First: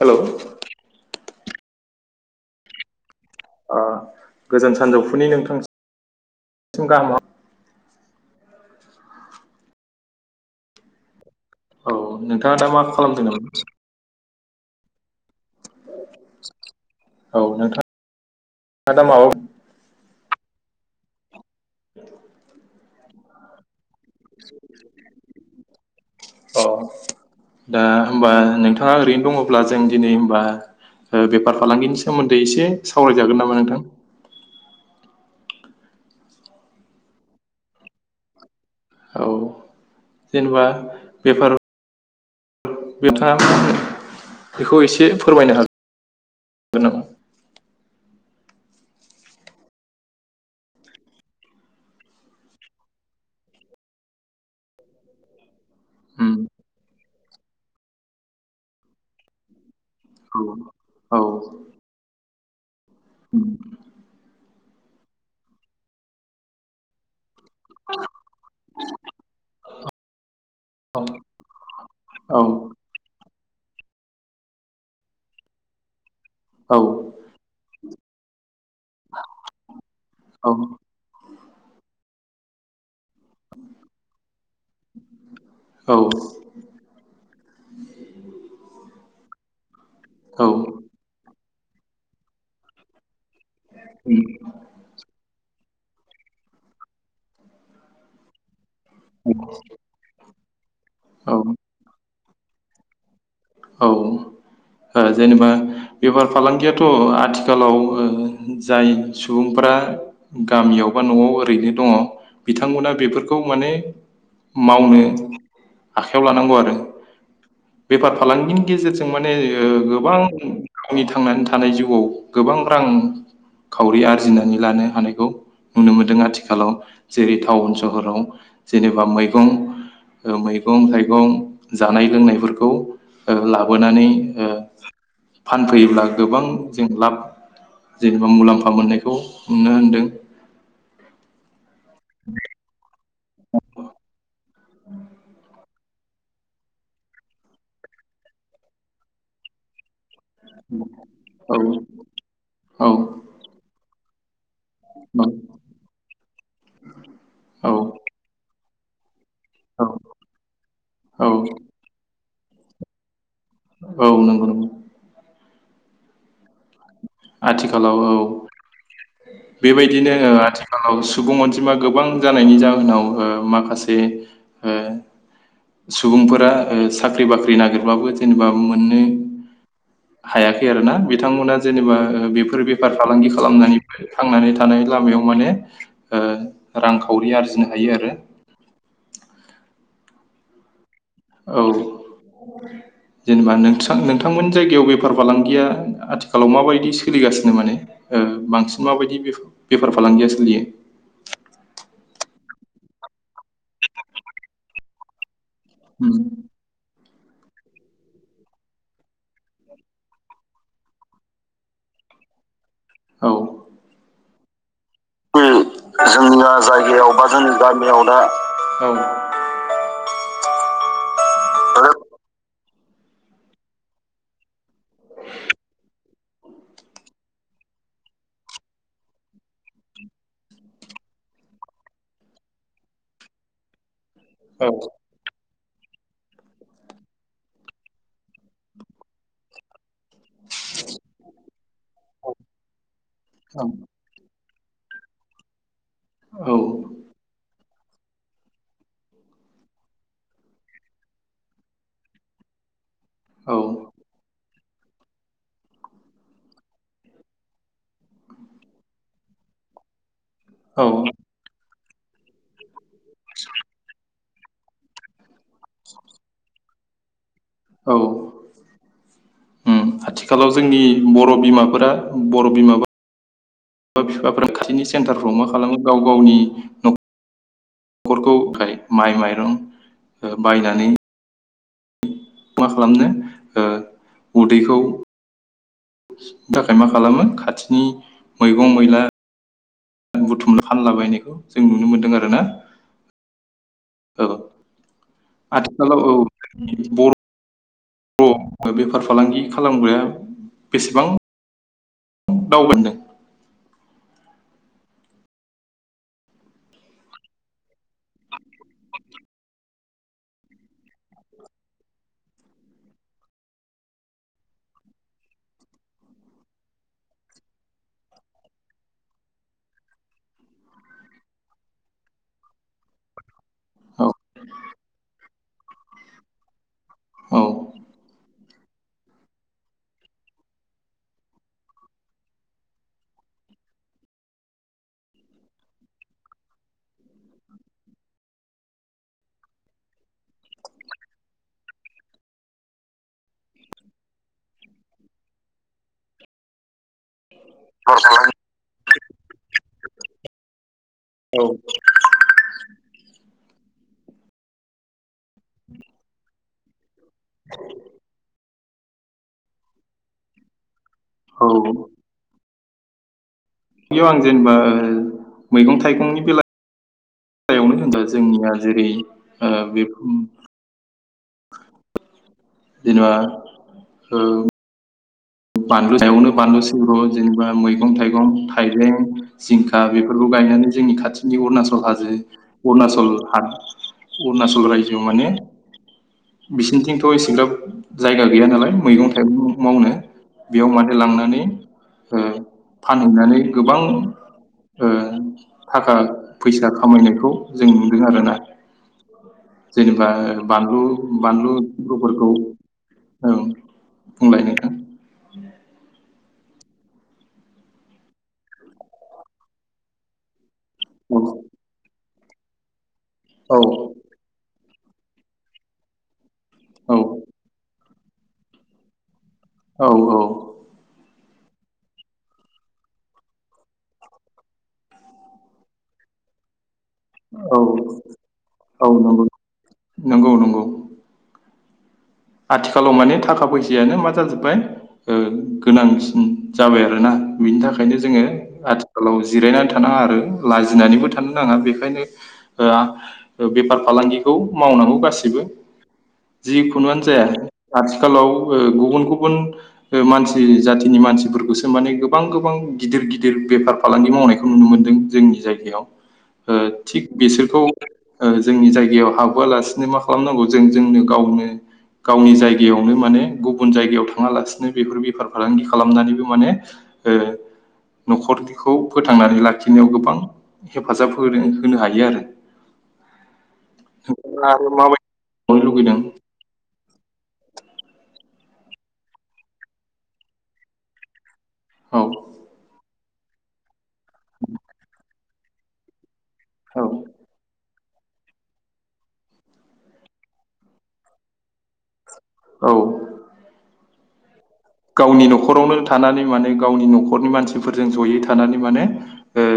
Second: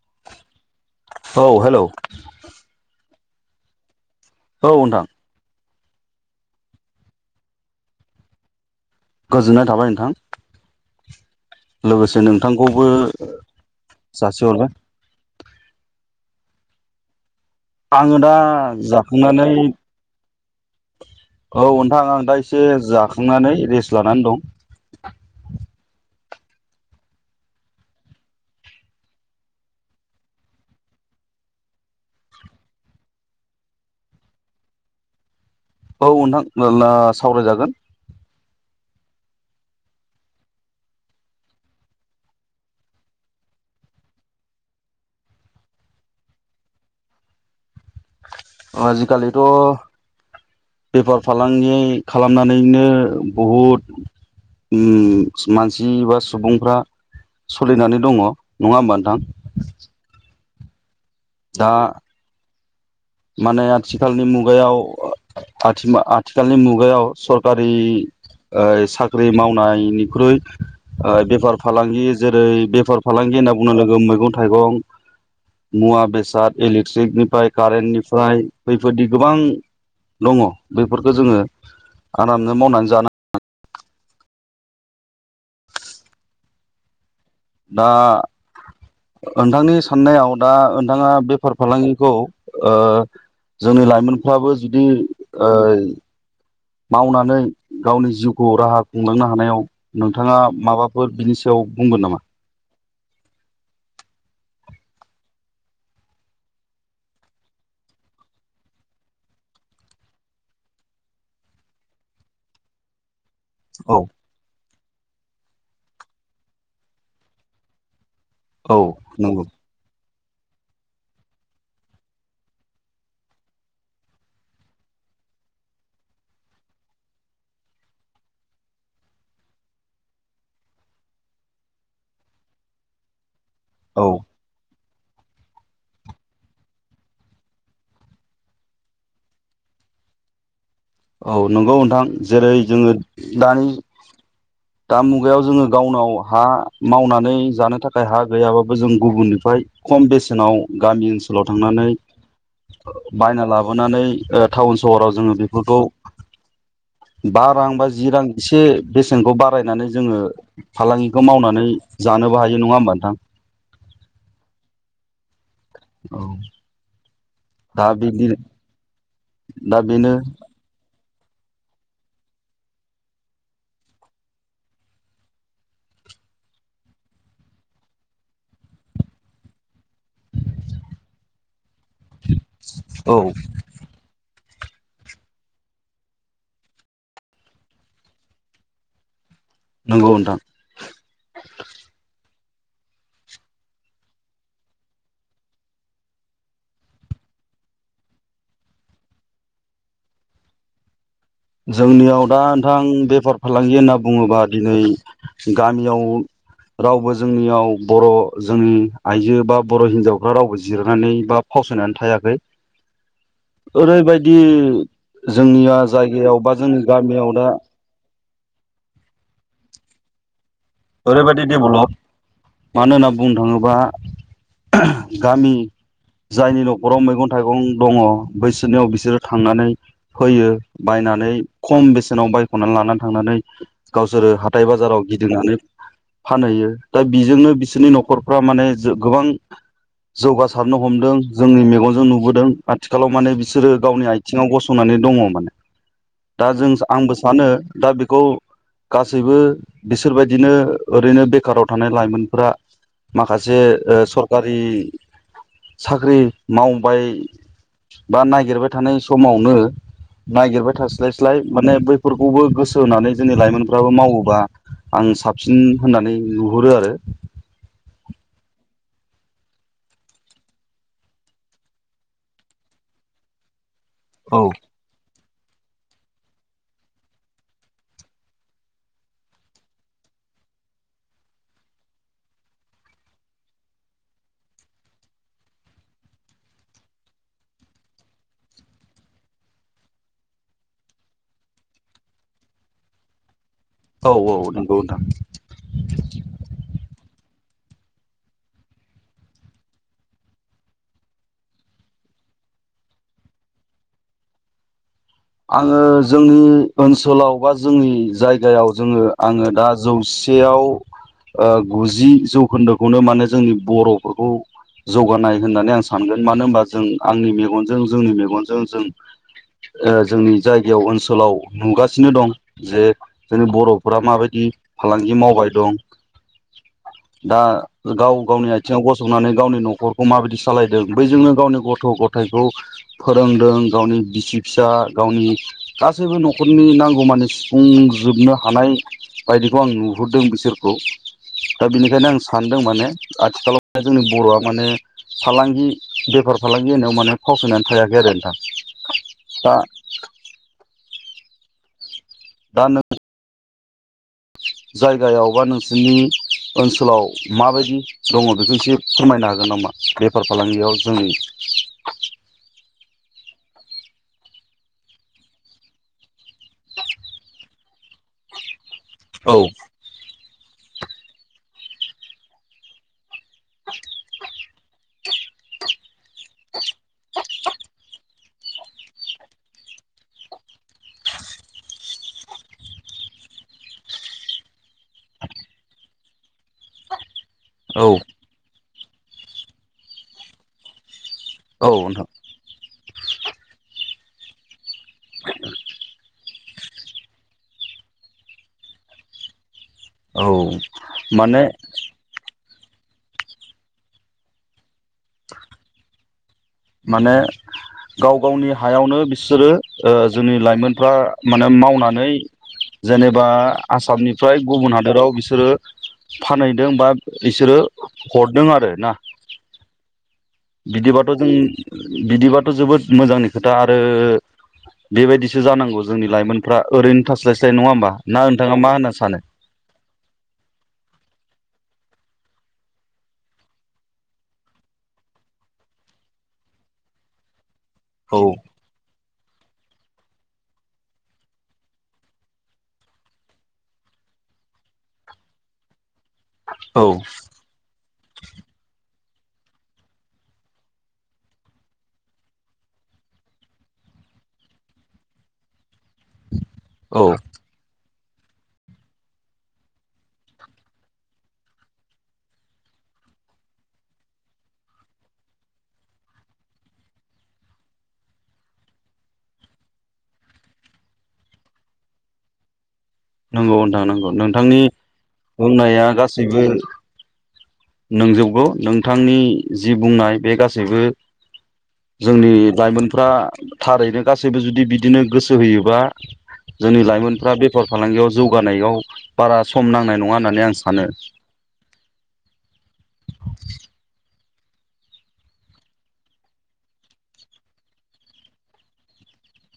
Hello. औ hello. ओ। औ गोजोन नोंथां सानजौफुनि नोंथां [unintelligible] गोजोननाय थाबाय नोंथां। औ लोगोसे नोंथाङा दा मा नोंथांखौबो। खालामदों नामा जासि हरबाय। औ नोंथाङा आङो दा दा माबा जाखांनानै औ ओनथां आं दा एसे जा खांनानै रेस लानानै दं। अ दा होमबा नोंथाङा ओरैनो दङब्ला जों दिनै होमबा बेफार फालांगिनि सोमोन्दै एसे सावरायजागोन नामा नोंथां। औ नोंथां [unintelligible] सावरायजागोन। औ जेनेबा बेफार बिथाङा बेखौ एसे फोरमायनो हागोन नामा? आजिखालिथ बेफार फालांगि खालामनानैनो बहुद उम मानसि बा उम सुबुंफ्रा सलिनानै दङ नङा होमबा नोंथां। औ औ दा उम माने आथिखालनि मु गायाव ओह आथिमा-आथिखालनि मुगायाव सरखारि ओह साख्रि मावनायनिख्रुइ औ ओह बेफार फालांगि औ जेरै बेफार फालांगि होनना बुंनो लोगो मैगं थाइगं मुवा बेसा औ [unintelligible] खारेननि फ्राय बैफोरदि गोबां दङ औ बैफोरखौ जोङो आरामनो मावनानै जानो औ। दा नोंथांनि साननायाव दा ओनथाङा बेफार फालांगिखौ ओह जोंनि लाइमोनफ्राबो जुदि ओह मावनानै गावनि जिउखौ राहा खुंलांनो हानायाव नोंथाङा माबाफोर औ बिनि सायाव बुंगोन नामा? ओह जेनेबा बेफार फालांगियाथ आथिखालाव ओ जाय सुबुंफ्रा गामियाव बा नआव ओरैनो दङ बिथांमोना बेफोरख खौ माने औ मावनो आखायाव लानांगौ आरो बेफार फालांगिनि औ गेजेरजों माने नंगौ गोबां गावनि थांनानै थानाय जिउआव गोबां रां खावरि आरजिनानै लानो हानायखौ नुनो मोनदों आथिखालाव जेरै टाउन सहराव जेनेबा मैगं ओ मैगं थाइगं जानाय लोंनायफोरखौ। ओ औ लाबोनानै फानफैयोब्ला गोबां जों लाब जेनेबा मुलाम्फा मोननायखौ नुनो होनदों। औ नंगौ नोंथां जेरै जोङो दानि दा मुगायाव जोङो गावनाव हा मावनानै जानो थाखाय हा गैयाबाबो जों गुबुननिफ्राय खम बेसेनाव गामि ओनसोलाव थांनानै औ बायना लाबोनानै ओ टाउन सहराव जोङो बेफोरखौ बा रां औ बा जि रां एसे बेसेनखौ बार औ बायनानै जोङो फालांगिखौ औ मावनानै जानोबो हायो ज नङा होमबा नोंथां औ नंगौ नंगौ औ दा आथिखालाव औ बिदि दा बेबायदिनो बेनो औ आथिखालाव सुबुं अनजिमा गोबां जानायनि जाहोनाव माखासे ओ सुबुंफोरा ओ साख्रि बाख्रि नागिरबाबो जेनेबा मोननो हायाखै आरो ना बिथांमोना जेनेबा बेफोर बेफार औ फालांगि खालामनानै थांनानै लामायाव माने ओ रांखावरि आरजिनो हायो आरो नंगौ नोंथां औ जेनेबा नों नोंथांमोन जायगायाव बेफार फालांगिया आथिखालाव माबायदि सोलिगासिनो माने ओ बांसिन माबायदि बेफार फालांगिया सोलियो जोंनियाव दा नोंथां बेफार फालांगि होनना बुङोबा दिनै गामियाव उम रावबो जोंनियाव बर' जोंनि आइजो बा बर' हिनजावफ्रा रावबो जिरनानै बा फावसायनानै थायाखै औ ओरै बायदि दि जोंनिया जाय जोंनिया जायगायाव बा जोंनि गामियाव दा ओरैबायदि देबल' मानो होनना बुंनो थाङोबा गामि जायनि न'खराव मैगं थाइगं दङ बैसोरनियाव बिसोरो थांनानै फैयो बायनानै खम बेसेनाव बायख'नानै लानानै थांनानै गावसोरो हाथाय औ बाजाराव गिदिंनानै फानहैयो दा बेजोंनो बिसोरनि न'खरफ्रा माने गोबां जौगासारनो हमदों जोंनि मेगनजों नुबोदों आथिखालाव माने बिसोरो गावनि आइथिं सिङाव गसंनानै दङ माने दा जों आंबो सानो दा बेखौ गासैबो बिसोरबायदि बिदिनो ओरैनो बेखाराव थानाय लाइमोनफोरा माखासे ओ औ सरखार साख्रि मावबाय, बा नागिरबाय थानाय समावनो नागिरबाय औ थास्लायस्लाय माने बै फोरखौबो गोसो होनानै जोंनि लाइमोनफ्राबो मावोबा आं साबसिन होननानै नुहुरो आरो। औ आथिखालाव जोंनि बर' बिमाफोरा बर' बिमााबा बिमा औ बिफाफोरा खाथिनि सेन्टार मा खालामो गाव गावनि [unintelligible] नख'रखौ माइ माइरं बायनानै मा खालामनो ओ उदैखौ थाखाय मा खालामो खाथिनि मैगं मैला बुथुम फानलाबायनायखौ जों नुनो मोनदों आरो ना? औ आथिखालाव औ बर' बेफार फालांगि खालामग्राया बेसेबां [unintelligible] आङो जोंनि ओनसोलाव बा जोंनि जायगायाव जोङो आङो दा जौसेयाव ओ गुजि जौखोन्दोखौनो माने जोंनि बर'फोरखौ जौगानाय होननानै आं सानगोन। मानो होनबा जों आंनि मेगनजों जोंनि मेगनजों जों जोंनि जायगायाव ओनसोलाव नुगासिनो दं, जे जोंनि बर'फोरा औ माबायदि फालांगि मावबाय दं। दा औ गाव गावनि आथिङाव गसंनानै गावनि न'खरखौ माबायदि सालायदों बैजोंनो गावनि गथ' गथायाइखौ फोरोंदों गावनि बिसि फिसा गावनि गासैबो न'खरनि नांगौमानि सुफुंजोबनो हानाय बायदिखौ आं नुहुरदों बिसोरखौ । दा बेनिखायनो आं सानदों माने आथिखालाव जोंनि बर'आ माने, फालांगि बेफार फालांगि होनायाव माने फावसायनानै थायाखै आरो नोंथां। दा औ दानो ज [inaudible] जायगायावबा नोंसिनि ओनसोलाव माबायदि दङ बेखौ एसे फोरमायनो हागोन नामा? बेफार फालांगियाव जोंनि औ बेयाव आं जेनेबा मैगं थाइगंनि बेलायाव होनबा जोंनिया जेरै औ ओ बे [inaudible] जेनेबा औ बानलु सायावनो बानलु सिब्र' जेनेबा मैगं थाइगं थाइबें जिंखा बेफोरखौ गायनानै जोंनि खाथिनि अुरुनाशल हाजो अरुणचल रायजोआव माने बिसिनिथिं थ' एसेग्राब औ जायगा गैया नालाय मैगं थाइगं मावनो बेयाव माने लांनानै औ नोंथां ओ फानहैनानै गोबां ओ थाखा फैसा खामायनायखौ जों नुदों आरोना। जेनेबा औ बानलु माने बानलु [unintelligible] फोरखौ औ बुंलाय नोंथां [inaudible] माने गाव गावनि हायावनो बिसोरो ओ जोंनि लाइमोन फ्रा औ माने मावनानै जेनेबा औ आसामनिफ्राय गुबुन हाद दराव बिसोरो फानहैदों बा औ बिसोरो हरदों आरो ना औ औ बिदिबाथ जों बिदिबाथ जोबोद मोजांनि खोथा आरो बेबायदिसो जानांगौ जोंनि लाइमोनफ्रा ओरैनो थास्लायस्लाय औ नङा होमबा ना नोंथाङा मा होनना सानो? नंगौ नंगौ नंगौ आथिखालाव माने थाखा फैसायानो मा जाजोब्बाय ओ गोनांसिन जाबाय आरोना बिनि थाखायनो औ जोङो आथिखालाव जिरायनानै थानाङा आरो लाजिनानैबो थानो नाङा बेखायनो ओआ बेफार फालांगिखौ मावनांगौ गासिबो जि औ खुनुआनो आथिखालाव ओ गुबुन गुबुन ओ मानसि जाथिनि मानसिफोरखौसो माने गोबां गोबां गिदिर गिदिर बेफार फालांगि मावनायखौ नुनो मोन्दों जोंनि जायगायाव ओ औ थिग बेसोरखौ ओ जोंनि जायगायाव हाबहोआलासिनो मा खालामनांगौ जों जोंनो गावनो गावनि जायगायावनो माने गुबुन जायगायाव थाङालासिनो बेफोर बेफार फालांगि खालामनानैबो माने ओ नखरखौ फोथांनानै लाखिनायाव गोबां हेफाजाब हो-होनो हायो आरो नंगौ नोंथां नंगौ नोंथांनि आरो माबायदि मोननो बुंनाया लुगैदों गासैबो नोंजोबगौ नोंथांनि जि बुंनाय बे गासैबो औ जोंनि लाइमोन फुरा थारैनो गासैबो जुदि बिदिनो गोसो सो होयोबा जोंनि औ लाइमोनफ्रा बेफार फालांगियाव जौगानायाव बारा सम नांनाय नङा होननानै आं सानो औ गावनि नखरावनो थानानै माने गावनि नखरनि मानसिफोरजों जयै थानानै माने ओ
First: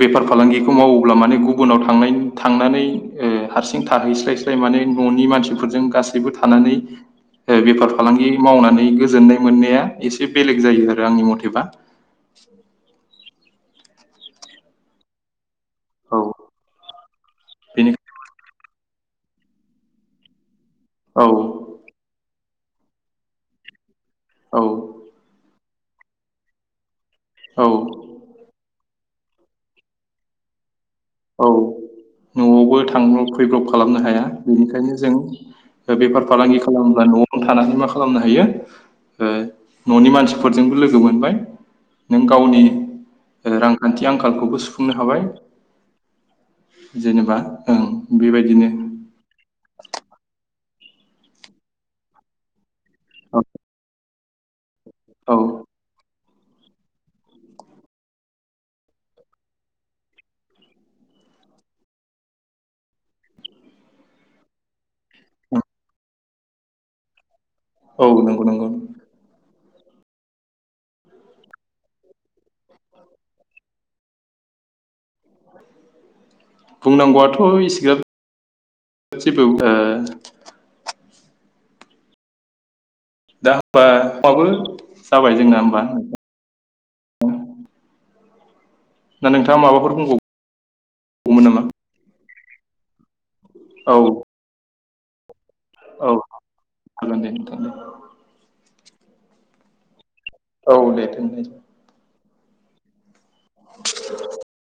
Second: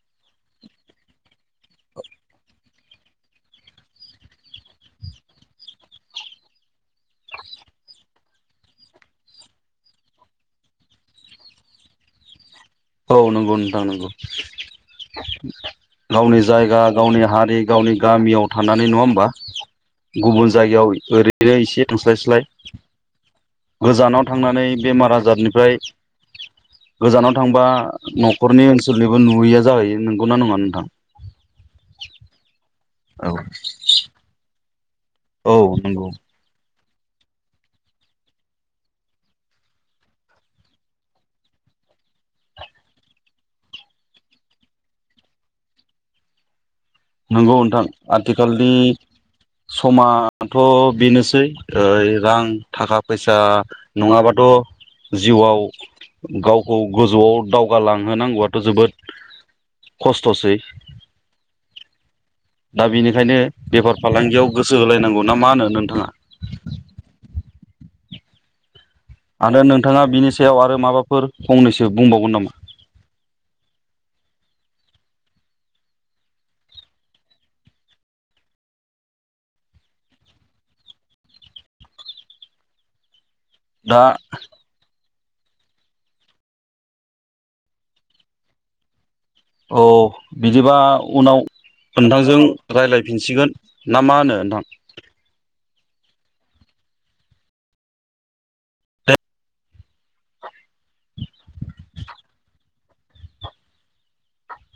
बेफार फालांगिखौ मावोब्ला माने गुबुनाव थांथांनानै ओ हारसिं थाहैस्राय स्राय माने न'नि मानसिफोरजों गासैबो थानानै ओ बेफार फालांगि मावनानै गोजोननाय मोननाया एसे बेलेग जायो आरो आंनि मथेबा औ नंगौ नोंथां नंगौ औ गावनि जायगा गावनि हारि बेनि गावनि गामियाव थानानै नङा होमबा? गुबुन जायगायाव औ ओरैनो एसे थांस्लाय स्लाय गोजानाव थांनानै औ बेमार आजारनिफ्राय गोजानाव थांबा औ नखरनि ओन [unintelligible] नुयैया जाहैयो नोंगौना नङा नोंथां? औ नआवबो थांब्रब औ फैब्रब खालामनो हाया बेनिखायनो औ जों नंगौ बेफार फालांगि खालामब्ला नआवनो थानानै मा खालामनो हायो ननि मानसिफोरजोंबो लोगो मोनबाय नों गावनि रांखान्थि आंखालखौबो सुफुंनो हाबाय जेनेबा नंगौ ओं नोंथां बेबायदिनो आथिखालनि समाज [unintelligible] बेनोसै रां थाखा फैसा औ नङाबाथ जिउआव औ गावखौ गोजौआव दावगालांहोनांगौआथ जोबोद खस्थ'सै दा बेनिखायनो बेफार फालांगियाव गोसो होलायनांगौ ना मा होनो नोंथाङा? औ नंगौ नंगौ आरो नोंथाङा बिनि सायाव आरो माबाफोर फंनैसो बुंबावगोन नामा? [inaudible] बुंनांगौआथ इसेग्राब जेबो [unintelligible] दा जाबाय जोंना होमबा नोंथाङा औ माबाफोर बिदिबा उनाव बुंबावगौमोन नामा नोंथांजों रायज्लायफिनसिगोन ना मा होनो नोंथां? औद खनो औ दे [unintelligible] [inaudible]